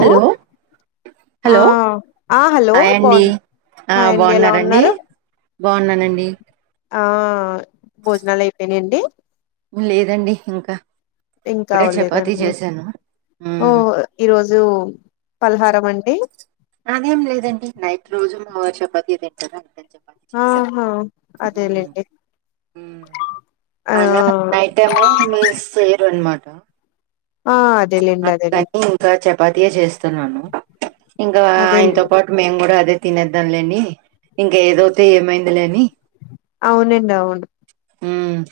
Hello ఆ hello ఆ hello hi అండి బాగు ఆ హాయ్ అండి ఎలా బాన్నారండి ఉన్నారు బావున్నానండి ఆ భోజనాలు అయిపోయినాండి లేదండి ఇంకా ఇంకా ఇప్పుడే చపాతీ అవ్వలేదండి చేశాను ఓ ఉమ్ ఈరోజు పలహారం అండి అదేం లేదండి నైట్ రోజు మా వారు చపాతి ఏ తింటారా అందుకు అని చెప్ ఆ హా అదేలేండి ఆ టేమో మీస్ చేయరు అన్నమాట ఆ అదేలేండి అదేలేండి ఇంకా చపాతియే చేస్తున్నాను ఇంకా ఆయనతో అదేలేండి పాట్ మేము కూడా అదే తినేద్దాంలేని ఇంకా ఏదోతి ఏమైంది లే అని అవునండి అవును మ్మ్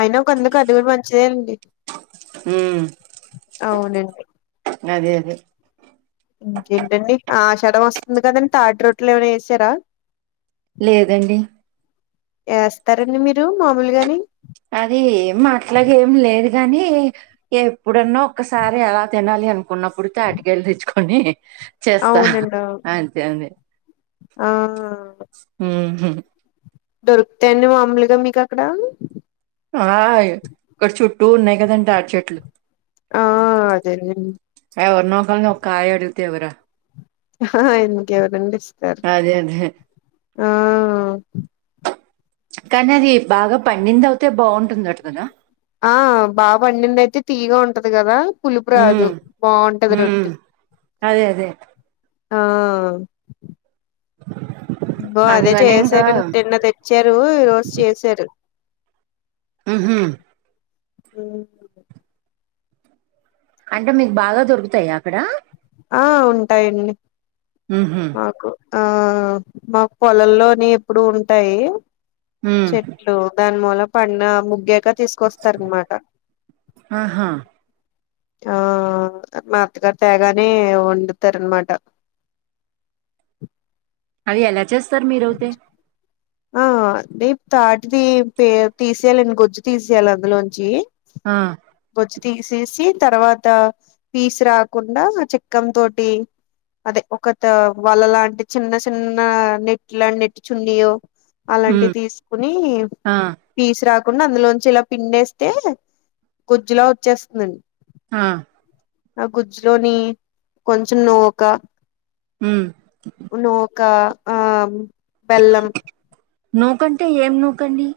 అయినా ఒక అందుకు అది కూడా మంచిదే అండి మ్మ్ అవునండి అదే అదే ఇకేంటండి ఆషాడం వస్తుంది కదండి తాటి రొట్లు ఏమైనా చేసారా లేదండి వేస్తారండి మీరు మామూలుగాని అది ఏం అట్లగ ఏమి లేదు కాని ఎప్పుడన్నా ఒక్కసారి అలా తినాలి అనుకున్నప్పుడు తాటికయలు తెచ్చుకొని చేస్తా అవునండి అవు అంతే అండి ఆ మ్మ్ హు దొరికుతాయండి మాములుగా మీకు అక్కడ హాయ్ ఇక్కడ చుట్టూ ఉన్నాయి కదండి తాడి చెట్లు ఆ అదేలేం ఎవరినొకరిని ఒక కాయ అడిగితే ఇవ్వరా ఎందుకు ఇవ్వరండి ఇస్ అదే అదే కానీ అది బాగా పండింది అవుతే బాగుంటుందట కదా ఆ బా పండింది అయితే తీయ్యగా ఉంటది కదా పులుపు ఉమ్ రాదు బాగుంటది ఉమ్ రొట్టే అదే అదే ఆ బ అదే అందుకని ఇంకా చేశారని తిన్న తెచ్చారు ఈ రోజు చేశారు మ్మ్ హు మ్ అంటే మీకు బాగా దొరుకుతాయా అక్కడ ఆ ఉంటాయండి మ్మ్ హు మాకు ఆ మాకు పొలల్లోని ఎప్పుడు ఉంటాయి ఉమ్ చెట్ [unintelligible] దాని మూల పన్న ముగ్గాక తీసు కొస్తారన్న మాట ఆహా ఆ మా అత్తగారు తేగానే వండుతారు అనమాట అది ఎలా చేస్తారు మీరు అవుతే ఆ [unintelligible] తాటిది పే తీసేయాలండి గొజ్జు తీసేయాలి అందులోంచి ఆ బొచ్చు తీసేసి తర్వాత పీస్ రాకుండా చిక్కం తోటి అదే ఒకతో వల లాంటి చిన్న చిన్న నెట్ ఇట్లా నెట్ చున్నీయో అలాంటివి హ్మ్. తీసుకుని ఆ! పీసు రాకుండా అందులోంచి ఇలా పిండేస్తే గుజ్జులా వచ్చేస్తుందండి ఆ ఆ గుజ్జ్ లోని కొంచెం నువ్వొక హ్మ్. నూకా ఆ బెల్లం నూకంటే ఏం నూకండి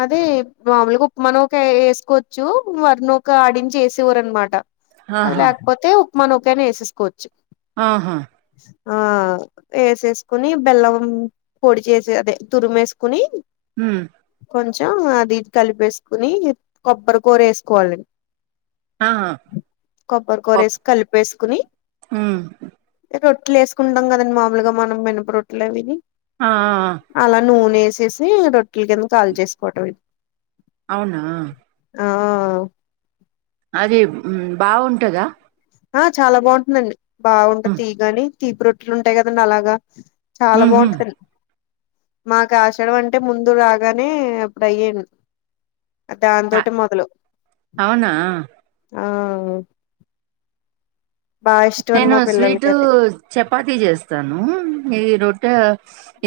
అదే మామూలుగా ఉప్మ నూక వేసుకోవచ్చు వరి నూక ఆడించి వేసేవారు అనమాట అది ఆహా! లేకపోతే ఉప్మానూకైనా వేసేసుకోవచ్చు ఆహా ఆ వేసేసుకుని బెల్లం పొడిచేసి అదే తురుము వేసుకుని హ్మ్ కొంచెం అది ఇది కలిపేసుకుని కొబ్బరి కూర వేసుకోవాలన్ ఆహా! కొబ్బరి పప్ కూరేసి కలిపేసుకుని హ్మ్. రొట్లు వేసుకుంటాం కదండి మాములుగా మనం మినుప రొట్లు అవిని ఆ ఆ హా అలా నూనె వేసేసి రొట్టెల కింద కాల్చేసుకోవటమే అవునా ఆహ్ అది మ్మ్ బాగుంటదా ఆ చాలా బాగుంటుందండి బాగుంటది హ్మ్. తీగాని తీపి రొట్టెలు ఉంటాయి కదండి అలాగా చాలా హుహు. బాగుంటుంది మాకు ఆషాఢమంటే ముందు రాగానే ఇప్పుడు అయ్యేన్ అ దాంతోటే మొదలు అవునా! ఆ బాగా ఇష్టం అండి నేను మా పిల్లలకి స్వీటు అది చపాతీ చేస్తాను ఈ రొట్టె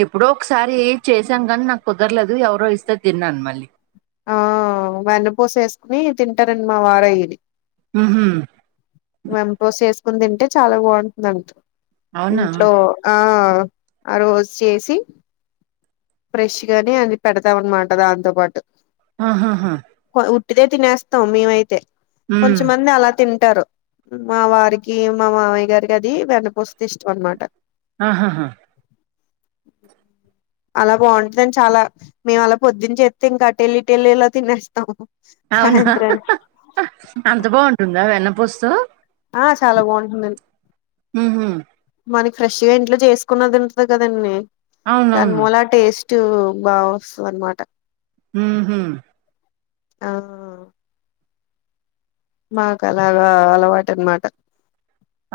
ఎప్పుడో ఒకసారి చేసాం కానీ నాకు కుదరలేదు ఎవరో ఇస్తే తిన్నాను మళ్ళీ ఆ వెన్నపూస వేసుకుని తింటారండి మా వార ఇది మ్మ్ హుం వెన్నపూస్ వేసుకుని తింటే చాలా బాగుంటుందంట అవునా! ఇంట్లో ఆ ఆ రోజు చేసి ఫ్రెష్ గాని అది పెడతాం అనమాట దాంతో పాటు ఆహాహా హాో ఉట్టిదే తినేస్తాం మేమైతే హ్మ్. కొంచంమంది అలా తింటారు మా వారికి మా మావయ్య గారికి అది వెన్నుపూసతో ఇష్టం అనమాట ఆహాహా అలా బాగుంటందండి చాలా మేము అలా పొద్దున్ చేత్తే ఇంకా అటెళ్ల్ ఇటెళ్ల్ ఇలా తినేస్తాం అవునా సాయంత్రానికి అంత బాగుంటుందా వెన్నపూస్తో ఆ చాలా బాగుంటుందం హుహు. మనకి ఫ్రెష్గా ఇంట్లో చేసుకున్నది ఉంటది కదండి దాని అవునవును మూల టేస్ట్ బావస్తది అనమాట ఉహు ఆ మాకు అలాగా అలవాటు అనమాట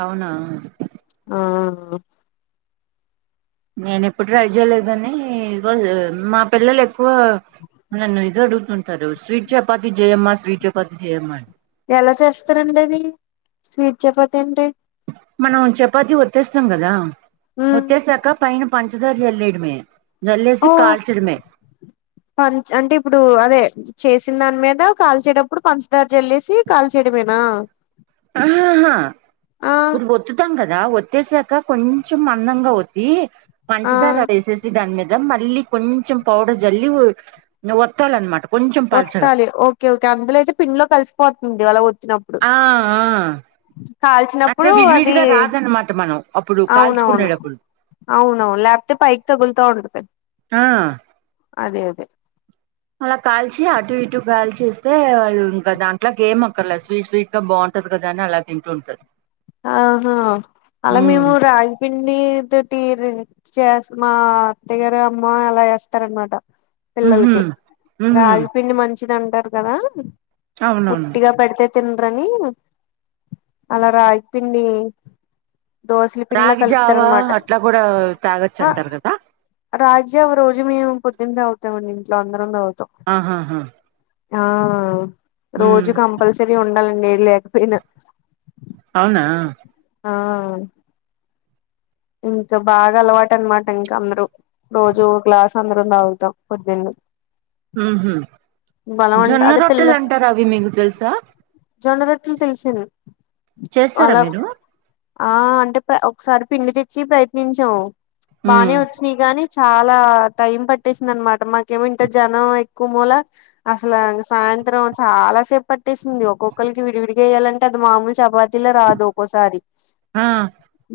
అవునా ఆ నేను ఎప్పుడు ట్రై చేయలేదు కాని ఈ రోజు మా పిల్లలు ఎక్కువ నన్ను ఇది అడుగుతు ఉంటారు స్వీట్ చపాతి జయమ్మ స్వీట్ చపాతి జయమ్మా అని ఎలా చేస్తారండి అది స్వీట్ చపాతి అంటే మనం చపాతి వతేస్తాం కదా ఉమ్. త్తేసాక పైన పంచదార జేల్లేయడమే చల్లేసి ఓ కాల్చడమే పంచ్ అంటే ఇప్పుడు అదే చేసిన దాని మీద కాల్చేటప్పుడు పంచదారి జల్లేసి కాల్ చేయడమేనా ఆహాహాహా గురుబోద్ త్తుతాం కదా ఒత్తేసాక కొంచం అందంగా ఒత్తి ఆ పంచదార వేసేసి చి దాని మీద మళ్ళీ కొంచెం పౌడర్ జల్లి వత్తాలన్నమాట వత్తాలి ఓకే ఓకే అందులోయితే పిండ్ లో కలిసిపోతుంది అలా వతినప్పుడు ఆ ఆ అంటే కాల్చినప్పుడు అది విడివిడిగా రాదన్నమాట మనం అప్పుడు అవునవును కాల్చుకునేటప్పుడు అవునవును లేపోతే పైకి తగులుతా ఉంటది ఆ అదే అదే అలా కాల్చి అటు ఇటు కాల్చి ఇస్తే వాళ్ళు ఇంకా దాంట్లోకి ఏం అక్కర్ లెద్ స్వీట్ స్వీట్ ఇంకా బాగుంటది కదా అని అలా తింటుంటారు ఆహా అలా మేము ఉమ్. రాగిపిండితోటి రీ చేస్ మా అత్తగారు అమ్మ అలా చేస్తార అనమాట ఉహు. పిల్లలకి ఉహు. రాగి పిండి మంచిది అంటారు కదా అవునవును ఉట్టిగా పెడితే తిన్రని అలా రాగి పిండి దోసల పిండ్లా రాగి జావా కలుపుతారనమాట అట్లా కూడా తాగొచ్చు ఆ అంటారు కదా రాజ్యాం రోజు మేము పొద్దున్న తాగుతామండి ఇంట్లో అందరం తావుతాం ఆహాహా ఆ ఉమ్. రోజు కంపల్సరీ ఉండాలండి లేకపోయినా అవునా ఆ ఇంకా బాగా అలవాటు అనమాట ఇంకా అందరూ రోజు ఒ గ్లాస్ అందరం తాగుతాం పొద్దున్న ఊహు బలం అంట జొన్న రోటల్ అంటారు అవి మీకు తెలుసా జొన్నరొట్లు తెలిసంది చేస్తారా అలాగే మీరు ఆ అంటే ఒకసారి పిండి తెచ్చి ప్రయత్నించాము బానే ఉమ్. వచ్చినయి గాని చాలా టైం పట్టేసింది అనమాట మాకేమొ జనం ఎక్కువ మూల అసలు సాయంత్రం చాలా సేపు పట్టేసింది ఒక్కొక్కరికి విడివిడిగా వెయాలంటే అది మామూలు చపాద్ లా రాదు ఒక్కసారి ఆ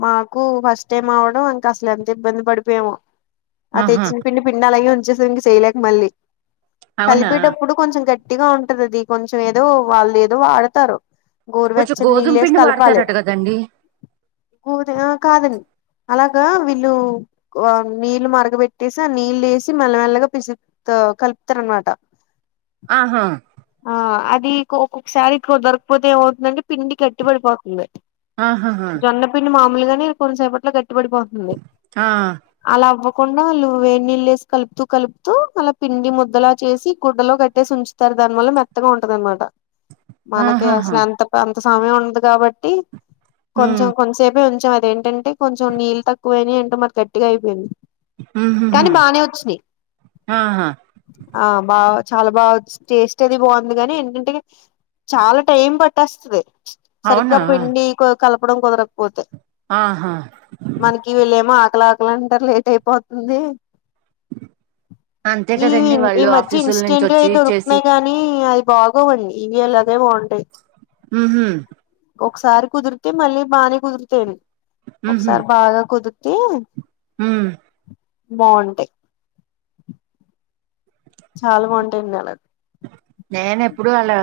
మాకు ఫస్ట్ టైం అవడం ఇంక అసలు ఎంత ఇబ్బంది పడిపోయామో అ ఆహా. తెచ్చిన పిండి పిండా అలాగే ఉంచేసం కి చేయలేక మళ్ళీ అవునా కలిపేటప్పుడు కొంచెం గట్టిగా ఉంటది అది కొంచెం ఏదో వాళ్ళు ఏదో వాడతారు కొంచెం గోరువెచ్చని గోధుమ నీళ్ళ ఏసి పిండి కలపాలి వాడతారట కదండి ఒ దేవ కాదండి అలాగా వీళ్ళు నీళ్ళు మరగబెట్టేసి ఆ నిల్లేసి మెల్లమెల్లగా పిసుక్త కలుపుతారు అన్నమాట. ఆహా. ఆ అది కో ఒక్కొక్కసారి కుదరకపోతే ఏమవుతుందంటే పిండి గట్టి పడిపోతుంది. ఆహాహా జొన్నపిండి మామూలుగానే కొంతసేపట్లో గట్టిపడిపోతుంది. ఆ అలా అవ్వకుండా వాళ్ళు వేడిళ్ళేసి కలుపుతూ కలుపుతూ అలా పిండి ముద్దలా చేసి గుడ్డలో కట్టేసి ఉంచు. తరు దానివల్ల మెత్తగా ఉంటదనమాట. మనకి ఆహాహా అసలు అంత అంత సమయం ఉండదు కాబట్టి. కొంచెం ఉమ్ కొంతసేపే ఉంచం అదేంటంటే కొంచెం నీళ్ళు తక్కువ అయినయో ఏంటో మరి గట్టిగా అయిపోయింది. ఉహుహు కానీ బానే ఒచ్చినయి. ఆహా ఆ బా చాలా బాగా ఒచ్ టేస్ట్ అది బాగుంది గాని ఏంటంటె. చాలా టైం పట్టేస్తది సరిగ్గా అవునా పిండి కో కలపడం కుదరకపోతే. ఆహా. మనకి వెళ్ళేమో ఆకలా ఆకలంటారు లేట్ అయిపోతుంది. అంతే ఈ కదండి ఈ వాళ్ళు మధ్య ఆఫీసుల నుంచి ఇన్స్టెంట్ వచ్చి అవి చేసి దొరుకుతున్నాయి కానీ. కానీ అది బాగోవండి ఇవి అలాగే బాగుంటాయి. ఉహు. ఒకసారి కుదిరితే మళ్ళీ బానే కుదిరుతాయ్ ఉహు ఒకసారి బాగా కుదిరితే. ఉమ్. బావుంటై చాలా బాగుంటాయండి అలా. నేనెప్పుడు అలా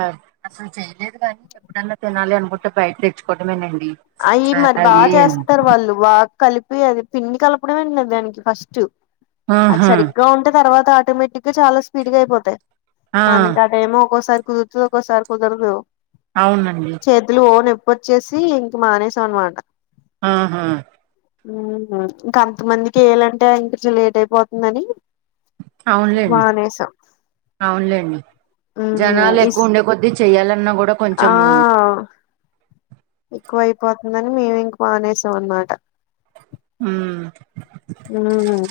అసలు చేయలేదు కద. ఎప్పుడైన్నా తినాలి అనుకుంటే బయట తెచ్చుకోవడమేనండి. అయ్యి మరి బాగా చేస్తారు వాళ్ళు బాగా కలిపి అది పిండి కలపడమే మరి దానికి ఫస్ట్. అది ఆహా సరిగ్గా ఉంటే తర్వాత ఆటోమేటిక్ గా చాలా స్పీడ్ గా అయిపోతాయి. ఆ మనకి అదేమో ఒక్కోసారి కుదురుతది ఒక్కోసారి కుదరదు. అవునండి. చేతులు ఓ నొప్పిచ్చేసి ఇంక మానేసాం అన్నమాట. ఆహా. ఉమ్ ఇంకాంత మందికి ఇయ్యాలంటే ఇప్పిచ్చుడు లేట్ అయిపోతుందని. అవునులేండి మానేసం. అవునులేండి ఉమ్ జనాలు ఇస్ ఎక్కువ ఉండే కొద్ద్దీ చెయాలన్నా కూడా కొంచెము. అ. ఎక్కువ అయిపోతుందని మేము ఇంక మానేసాం అనమాట. ఉ. ఉ.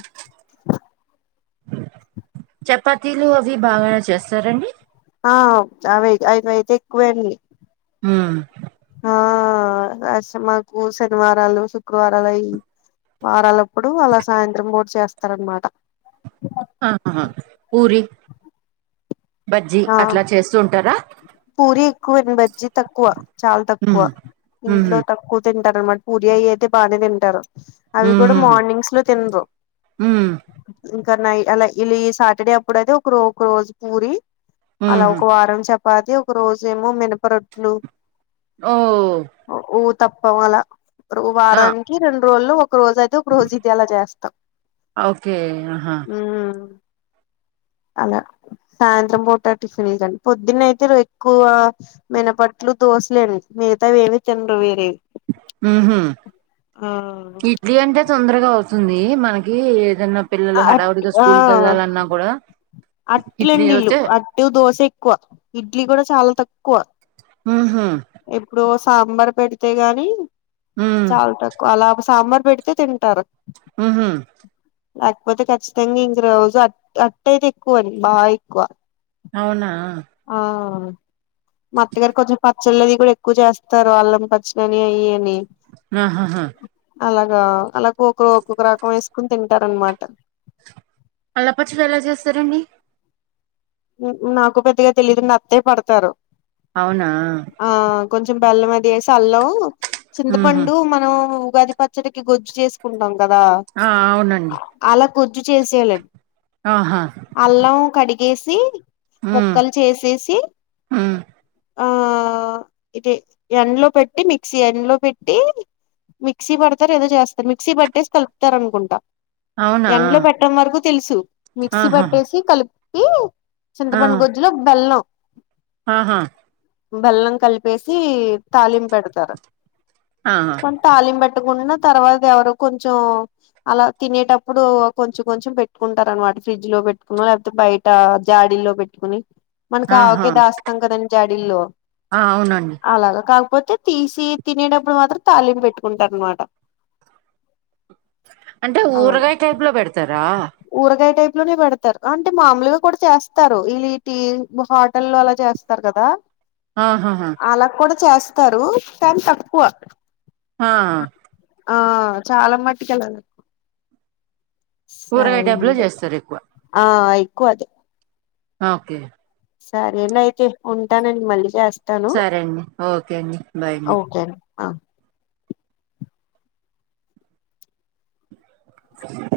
చపాతీలు అవి బాగానే చేస్తారండి. ఆ చావే అవయితే ఎక్కువే అండి. ఉ. ఆ అస్స మాకు శనివారాలు శుక్రవారాలు అయ్యి. వారాలప్పుడు అలా సాయంత్రం పూట చేస్తారనమట. ఆహ పూరి బజ్జి ఆ అట్లా చేస్తూ ఉంటారా. పూరి ఎక్కువే బజ్జీ తక్కువ చాలా తక్కువ హ్మ్ హ్మ్ ఇంట్లో తక్కువ తింటారనమాట. పూరి అయి అయితే బానే తింటారు అవి కూడా మార్నింగ్స్ లో తినరు. ఉ. ఇంకా నై అలా ఇలు ఈ శాటర్డే అప్పుడు అయితే ఒక ఒక రోజు పూరి. అలా ఒక హ్మ్ వారం చపాతి ఒక రోజేమో మినప రొట్లు ఓ ఒ ఊతప్పం అలా రో ఆ వారానికి రెండు రోజులు ఒక రోజు అది ఒక రోజు ఇది అలా చేస్తాం ఓకే ఆహా ఉం అలా సాయంత్రం పూట టిఫిన్ లండి పొద్దున్న అయితే ఎక్కువ మినపట్లు దోశలేండి మిగతావివేమి తినరూ వేరే హు హామ్ ఆ టి ఇడ్లీ అంటే తొందరగా అవుతుంది మనకి ఏదన్నా పిల్లలు అట్ హడావుడిగా ఆ స్కూల్ కెళ్లాలన్నా కూడా ఇడ్లీ అట్లండి ఇల్లు అయితే అట్టు దోశ ఎక్కువ ఇడ్లీ కూడా చాలా తక్కువ హు హామ్ ఎప్పుడో సాంబార్ పెడితే గాని హ్మ్ చాలా తక్ [unintelligible] అలా సాంబార్ పెడితే తింటారు హు హామ్ లేకపోతే ఖచ్చితంగా ఇంకా రోజు అట్ అట్టు అయితే ఎక్కువ అండి బాగా ఎక్కువ అవునా ఆ మా అత్తగారు కొంచెం ప పచ్చాలది కూడా ఎక్కువ చేస్తారు అల్లం పచ్చడని అయ్యాని ఊహుహు అలాగా అలా ఒక్క ఒక్కొక్క రకం వేసుకుని తింటారనమాట అల్లపచ్చడి ఎలా చేస్తారండి నాకు పెద్దగా తెలియదుండి అత్తయ పడతారు అవునా ఆ కొంచెం బెల్లం అది వేసి అల్లం ఉహూ చింతపండు మనం ఉగాది ప చ్చడికి గుజ్జు చేసుకుంటాం కదా ఆ అవునండి అలా గుజ్జు చేసేయాలండి ఆహా అల్లం కడిగేసి హ్మ్ ముక్కలు చేసేసి హ్మ్ ఆ ఇది ఎండలో పెట్టి మిక్సీ ఎండలో పెట్టి మిక్సీ పడతారో ఏదో చేస్తారు మిక్సీ పట్టేసి కలుపుతారు అనుకుంటా అవునా ఎండ్లో పెట్టం వరకు తెలుసు మిక్సీ ఆహా పట్టేసి కలిపి ఆ చింతపండు గుజ్జులో బెల్లం ఆహా బేల్లం కలిపేసి తాలింపెడతారు ఆహా తలింపు పెట్టుకున్న తర్వాత ఏడో కొంచం అలా తినేటప్పుడు కొంచెం కొంచెం పెట్టుకుంటారు అనమాట ఫ్రిడ్జ్ లో పెట్టుకున్నా లేకపోతే బయట జాడీల్లో పెట్టుకుని మనకు ఆహా! ఆవకాయ దాస్తాం కదండి జాడీల్లో ఆ అవునండి అలాగా కాకపోతే తీసి తినేటప్పుడు మాత్రం తాలింపు పెట్టుకుంటారు అనమాట అంటే అలాగే ఊరగాయ టైప్ లో పెడతారా ఊరగాయ టైప్ లోనే పెడతారు అంటే మామూలుగా కూడా చేస్తారు ఇలేటి హోటల్ అలా చేస్తారు కదా ఆహాహా అలా కూడా చేస్తారు కానీ తక్కువ ఆ ఆ చాలా మట్టుకెళ్ళాలి ఊరగాయ సరే టైప్‌లో అండి చేస్తారెక్కువ. ఆ ఎక్కువది ఓకే సరేండి అయితే ఉంటానండి మళ్ళీ చేస్తా సరే అండి ఓకే అండి బాయ్ అన్ ఓకే అండి ఆ [inaudible]